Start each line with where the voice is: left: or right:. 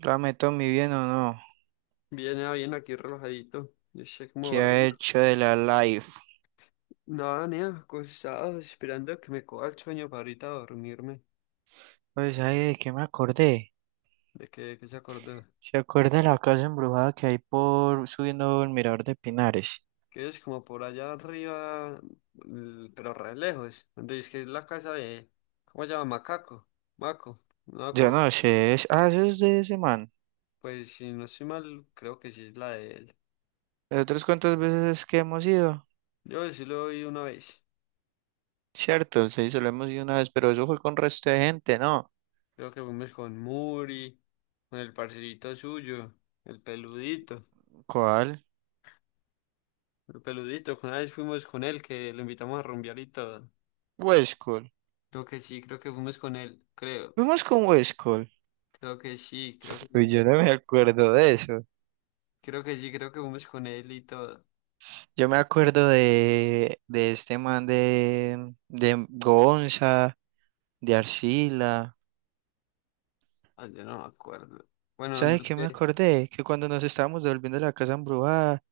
right: Rame Tommy, ¿bien o no?
left: Bien, bien, aquí relajadito. Yo sé cómo
right: ¿Qué
left: va
right: ha
left: bien.
right: hecho de la live?
left: Nada, ni acostado, esperando a que me coja el sueño para ahorita dormirme.
right: Pues, ay, ¿de qué me acordé?
left: ¿De que se acordó?
right: ¿Se acuerda de la casa embrujada que hay por subiendo el mirador de Pinares?
left: Que es como por allá arriba, pero re lejos. Donde dice que es la casa de... ¿Cómo se llama? Macaco. Maco. No me
right: Yo
left: acuerdo.
right: no sé, es... eso es de ese man.
left: Pues si no estoy mal, creo que sí es la de él.
right: ¿De otras cuántas veces que hemos ido?
left: Yo sí lo vi una vez.
right: Cierto, sí, solo hemos ido una vez, pero eso fue con resto de gente, ¿no?
left: Creo que fuimos con Muri, con el parcerito suyo, el peludito.
right: ¿Cuál?
left: El peludito, una vez fuimos con él, que lo invitamos a rumbear y todo.
right: Westcol.
left: Creo que sí, creo que fuimos con él, creo,
right: Fuimos con Westcol.
left: creo que sí,
right: Pues yo no me acuerdo de eso.
left: creo que sí, creo que fuimos con él y todo.
right: Yo me acuerdo de este man de Gonza, de Arcila.
left: Ah, yo no me acuerdo. Bueno, no
right: ¿Sabes qué me
left: sé.
right: acordé? Que cuando nos estábamos devolviendo a la casa embrujada,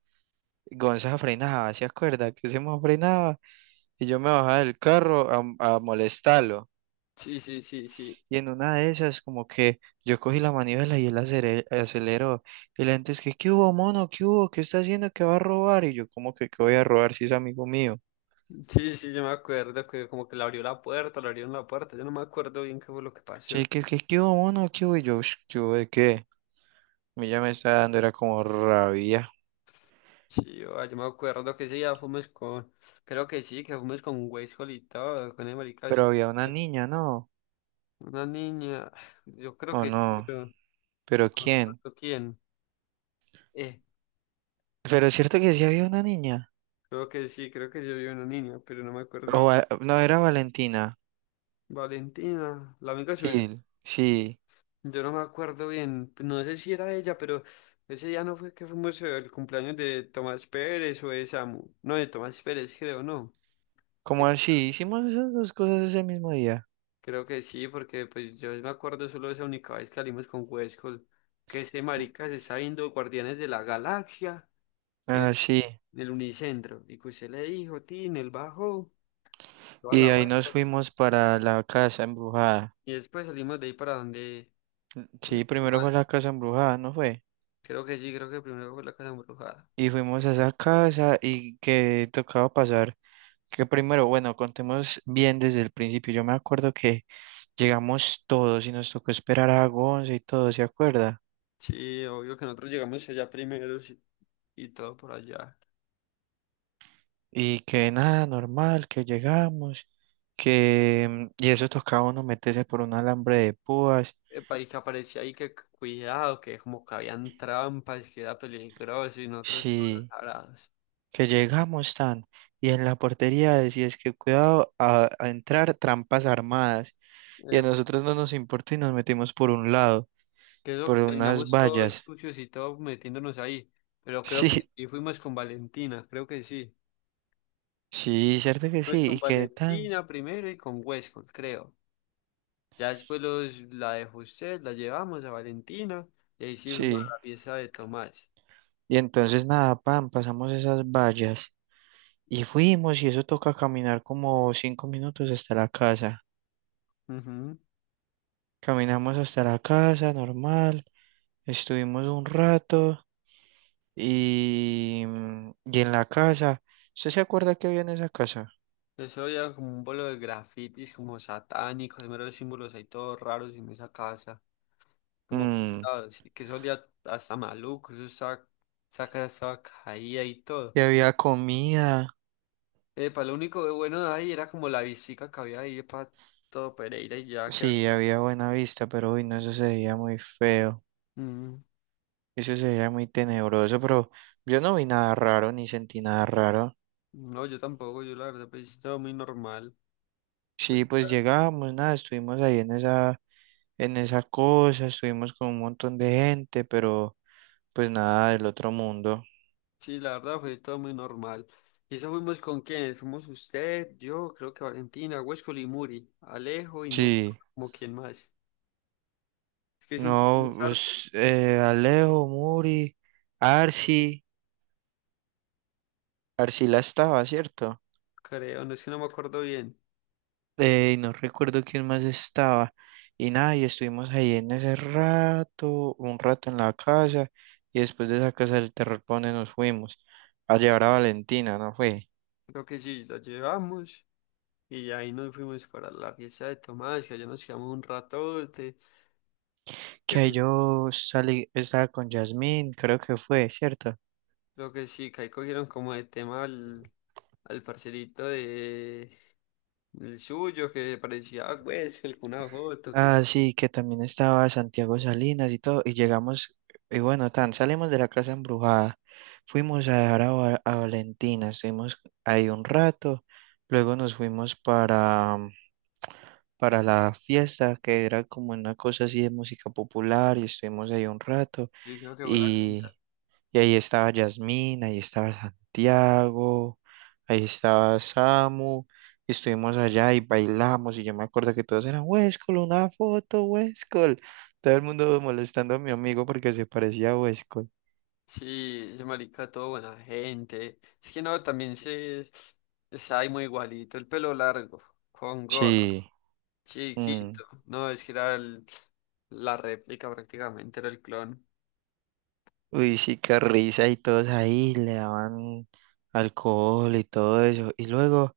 right: Gonza frenaba, ¿se acuerda? Que se me frenaba y yo me bajaba del carro a molestarlo.
left: Sí, sí, sí, sí.
right: Y en una de esas, como que yo cogí la manivela y él aceleró. Y la gente es que, ¿qué hubo, mono? ¿Qué hubo? ¿Qué está haciendo? ¿Qué va a robar? Y yo, como que, ¿qué voy a robar si es amigo mío?
left: Sí, sí, sí, yo me acuerdo que como que le abrió la puerta, le abrieron la puerta, yo no me acuerdo bien qué fue lo que
right: Sí,
left: pasó.
right: que, ¿qué hubo, mono? ¿Qué hubo? Y yo, "Ush, ¿qué hubo de qué? A mí ya me estaba dando, era como rabia.
left: Sí, yo, yo me acuerdo que sí, ya fuimos con, creo que sí, que fuimos con Weishol y todo, con el marica de
right: Pero había una niña, ¿no?
left: una niña, yo creo
right: ¿O
left: que sí,
right: no?
left: pero no
right: ¿Pero
left: me
right: quién?
left: acuerdo quién. Eh,
right: Pero es cierto que sí había una niña.
left: Creo que sí, creo que yo vi una niña, pero no me acuerdo.
right: No, era Valentina.
left: Valentina, la amiga suya.
right: Sí, sí.
left: Yo no me acuerdo bien, no sé si era ella, pero ese día no fue que fuimos al cumpleaños de Tomás Pérez o de Samu. No, de Tomás Pérez, creo, no.
right: Como
left: Que-
right: así, hicimos esas dos cosas ese mismo día.
left: creo que sí, porque pues yo me acuerdo solo de esa única vez que salimos con Huescol, que ese marica se está viendo Guardianes de la Galaxia en,
right: Ah, sí.
left: en el Unicentro. Y que usted le dijo, Tin, él bajó, toda
right: Y
left: la
right: de ahí
left: vuelta.
right: nos fuimos para la casa embrujada.
left: Y después salimos de ahí para donde... donde
right: Sí, primero fue la casa embrujada, ¿no fue?
left: creo que sí, creo que primero fue la casa embrujada.
right: Y fuimos a esa casa y que tocaba pasar. Que primero, bueno, contemos bien desde el principio. Yo me acuerdo que llegamos todos y nos tocó esperar a Gonza y todo, ¿se acuerda?
left: Sí, obvio que nosotros llegamos allá primero sí, y todo por allá.
right: Y que nada, normal, que llegamos, que... y eso tocaba uno meterse por un alambre de púas.
left: El país que aparecía ahí, que cuidado, que como que habían trampas, que era peligroso y nosotros todos
right: Sí,
left: abrados.
right: que llegamos tan. Y en la portería decías que cuidado a entrar trampas armadas. Y a
left: Eh,
right: nosotros no nos importa y nos metimos por un lado,
left: que
right: por
left: eso
right: unas
left: terminamos todos
right: vallas.
left: sucios y todos metiéndonos ahí. Pero creo
right: Sí,
left: que y fuimos con Valentina, creo que sí.
right: sí, cierto que sí.
left: Fuimos
right: Y
left: con
right: que tan.
left: Valentina primero y con Westcott, creo. Ya después los, la de José, la llevamos a Valentina y ahí sí fuimos
right: Sí.
left: a la fiesta de Tomás.
right: Y entonces nada, pan, pasamos esas vallas. Y fuimos y eso toca caminar como 5 minutos hasta la casa. Caminamos hasta la casa, normal, estuvimos un rato y, y en la casa, ¿usted se acuerda que había en esa casa?
left: Eso había como un pueblo de grafitis, como satánicos, meros símbolos ahí todos raros en esa casa, como
right: Mm,
left: pintados, y que eso olía hasta maluco, eso estaba, esa casa estaba caída y todo.
right: y había comida,
left: Para lo único de bueno de ahí era como la visita que había ahí para todo Pereira y ya que...
right: sí, había buena vista, pero uy, no, eso se veía muy feo,
left: Mm,
right: eso se veía muy tenebroso, pero yo no vi nada raro ni sentí nada raro.
left: no, yo tampoco, yo la verdad pues todo muy normal.
right: Sí, pues llegamos, nada, estuvimos ahí en esa cosa, estuvimos con un montón de gente, pero pues nada del otro mundo.
left: Sí, la verdad fue todo muy normal. ¿Y eso fuimos con quién? Fuimos usted, yo, creo que Valentina, Huesco y Muri, Alejo y no,
right: Sí.
left: como quién más. Es que siempre
right: No,
left: fuimos hartos,
right: pues Alejo, Muri, Arsi, Arcila estaba, ¿cierto?
left: creo, no es que no me acuerdo bien.
right: Y no recuerdo quién más estaba. Y nada, y estuvimos ahí en ese rato, un rato en la casa, y después de esa casa del terror, ¿pa' dónde nos fuimos? A llevar a Valentina, ¿no fue?
left: Creo que sí, lo llevamos y ahí nos fuimos para la fiesta de Tomás, que allá nos quedamos un ratote. que
right: Que ahí
left: cu-
right: yo salí, estaba con Yasmín, creo que fue, ¿cierto?
left: Creo que sí, que ahí cogieron como de tema al, al parcerito de el suyo, que parecía, pues, una foto, que
right: Ah, sí, que también estaba Santiago Salinas y todo, y llegamos, y bueno, tan, salimos de la casa embrujada, fuimos a dejar Va- a Valentina, estuvimos ahí un rato, luego nos fuimos para, para la fiesta, que era como una cosa así de música popular, y estuvimos ahí un rato,
left: yo creo que fue la quinta.
right: y ahí estaba Yasmín, ahí estaba Santiago, ahí estaba Samu, y estuvimos allá y bailamos, y yo me acuerdo que todos eran, Huescol, una foto, Huescol. Todo el mundo molestando a mi amigo porque se parecía a Huescol.
left: Sí, ese marica, todo buena gente. Es que no, también se... Está ahí muy igualito, el pelo largo, con gorro.
right: Sí, mm.
left: Chiquito. No, es que era la réplica prácticamente, era el clon.
right: Uy, sí, qué risa, y todos ahí le daban alcohol y todo eso. Y luego,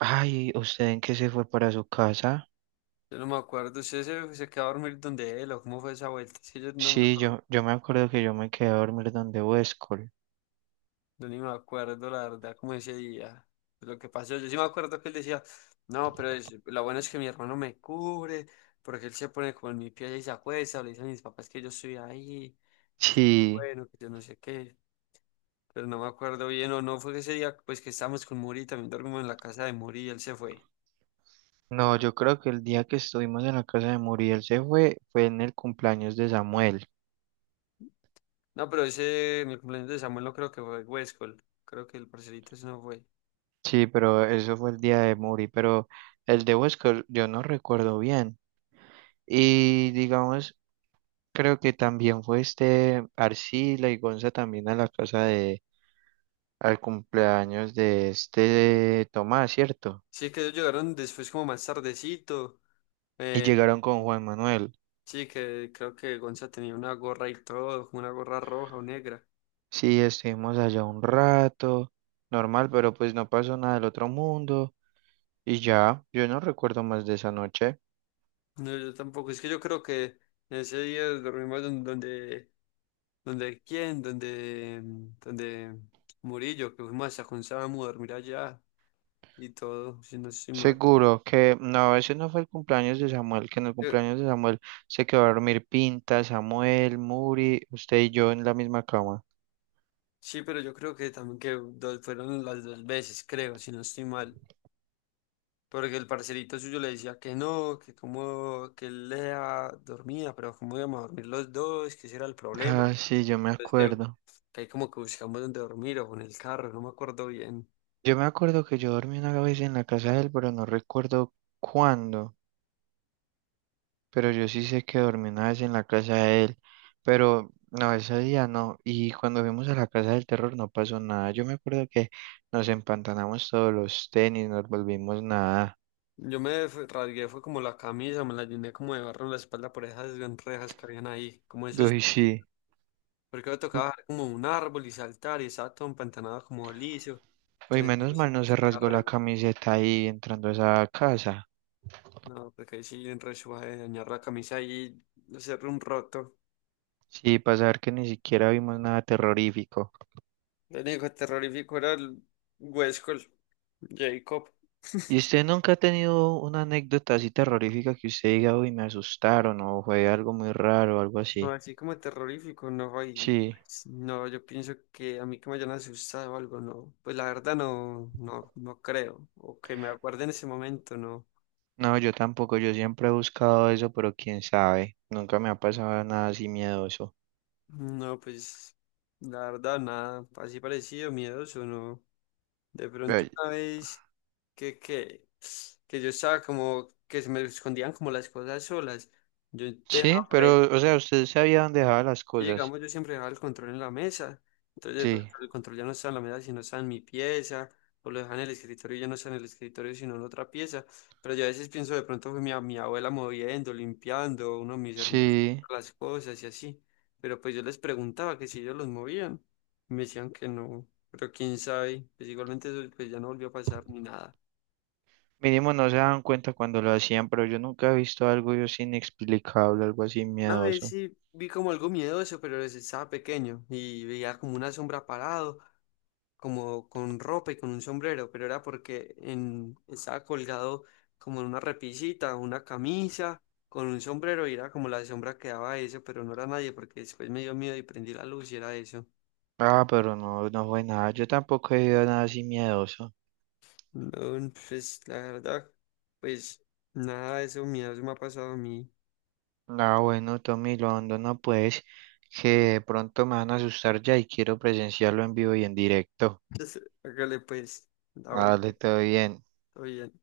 right: ay, ¿usted en qué se fue para su casa?
left: Yo no me acuerdo, ¿usted se quedó a dormir donde él o cómo fue esa vuelta? Es que yo no me
right: Sí,
left: acuerdo,
right: yo me acuerdo que yo me quedé a dormir donde Huescol.
left: yo ni me acuerdo la verdad cómo ese día, lo que pasó. Yo sí me acuerdo que él decía, no, pero lo bueno es que mi hermano me cubre, porque él se pone como en mi pie y se acuesta, o le dicen a mis papás que yo estoy ahí, es muy
right: Sí.
left: bueno, que yo no sé qué. Pero no me acuerdo bien, o no fue ese día, pues que estábamos con Muri, también dormimos en la casa de Muri y él se fue.
right: No, yo creo que el día que estuvimos en la casa de Muriel se fue, fue en el cumpleaños de Samuel.
left: No, pero ese, en el cumpleaños de Samuel no creo que fue Huescol. Creo que el parcerito ese no fue.
right: Sí, pero eso fue el día de Muri, pero el de Huesca yo no recuerdo bien. Y digamos, creo que también fue este Arcila y Gonza también a la casa de, al cumpleaños de este Tomás, ¿cierto?
left: Sí, que ellos llegaron después como más tardecito.
right: Y
left: Eh,
right: llegaron con Juan Manuel.
left: sí, que creo que Gonza tenía una gorra y todo, como una gorra roja o negra.
right: Sí, estuvimos allá un rato, normal, pero pues no pasó nada del otro mundo. Y ya, yo no recuerdo más de esa noche.
left: No, yo tampoco. Es que yo creo que ese día dormimos donde, donde, quién, donde, donde Murillo, que fuimos hasta con Samu a dormir allá y todo, si no estoy mal.
right: Seguro que no, ese no fue el cumpleaños de Samuel, que en el
left: Eh,
right: cumpleaños de Samuel se quedó a dormir Pinta, Samuel, Muri, usted y yo en la misma cama.
left: sí, pero yo creo que también que fueron las dos veces, creo, si no estoy mal. Porque el parcerito suyo le decía que no, que como, que él lea dormía, pero cómo íbamos a dormir los dos, que ese era el problema.
right: Ah, sí, yo me
left: Entonces
right: acuerdo.
left: que ahí como que buscamos dónde dormir o en el carro, no me acuerdo bien.
right: Yo me acuerdo que yo dormí una vez en la casa de él, pero no recuerdo cuándo, pero yo sí sé que dormí una vez en la casa de él, pero no, ese día no, y cuando fuimos a la casa del terror no pasó nada. Yo me acuerdo que nos empantanamos todos los tenis, nos volvimos nada.
left: Yo me rasgué, fue como la camisa, me la llené como de barro en la espalda por esas gran rejas que habían ahí. Como esos,
right: Uy, sí.
left: porque me tocaba bajar como un árbol y saltar y estaba todo empantanado como liso.
right: Uy,
left: Entonces
right: menos
left: no sé,
right: mal no
left: pues,
right: se
left: salía
right: rasgó la
left: re-
right: camiseta ahí entrando a esa casa.
left: No, porque ahí sí en re suave dañar la camisa y hacer un roto.
right: Sí, para saber que ni siquiera vimos nada terrorífico.
left: El hijo terrorífico era el Westcol, Jacob.
right: ¿Y usted nunca ha tenido una anécdota así terrorífica que usted diga, uy, me asustaron o fue algo muy raro o algo
left: No,
right: así?
left: así como terrorífico, no, y
right: Sí,
left: pues, no, yo pienso que a mí que me hayan asustado o algo, no, pues la verdad no, no, no creo, o que me acuerde en ese momento, no,
right: no, yo tampoco, yo siempre he buscado eso, pero quién sabe, nunca me ha pasado nada así miedoso.
left: no, pues la verdad nada, así parecido, miedoso, no, de pronto
right: Ay,
left: una vez que, que, que yo estaba como, que se me escondían como las cosas solas, yo
right: sí,
left: dejaba.
right: pero, o sea, usted sabía dónde dejaba las
left: Y
right: cosas.
left: digamos, yo siempre dejaba el control en la mesa. Entonces, de pronto,
right: Sí,
left: el control ya no está en la mesa, sino está en mi pieza. O lo dejan en el escritorio y ya no está en el escritorio, sino en otra pieza. Pero yo a veces pienso, de pronto fue mi, mi abuela moviendo, limpiando, uno de mis hermanos,
right: sí.
left: las cosas y así. Pero pues yo les preguntaba que si ellos los movían y me decían que no. Pero quién sabe. Pues igualmente eso pues ya no volvió a pasar ni nada.
right: Mínimo no se daban cuenta cuando lo hacían, pero yo nunca he visto algo yo así inexplicable, algo así
left: Una vez
right: miedoso.
left: sí vi como algo miedoso, pero pues, estaba pequeño y veía como una sombra parado, como con ropa y con un sombrero, pero era porque en, estaba colgado como en una repisita, una camisa, con un sombrero y era como la sombra que daba eso, pero no era nadie porque después me dio miedo y prendí la luz y era eso.
right: Ah, pero no, no fue nada. Yo tampoco he ido a nada así miedoso.
left: No, pues la verdad, pues nada de eso miedo se me ha pasado a mí.
right: Ah, bueno, Tommy Londo, no pues, que de pronto me van a asustar ya y quiero presenciarlo en vivo y en directo.
left: Hágale pues, ah bueno,
right: Dale, todo bien.
left: todo bien.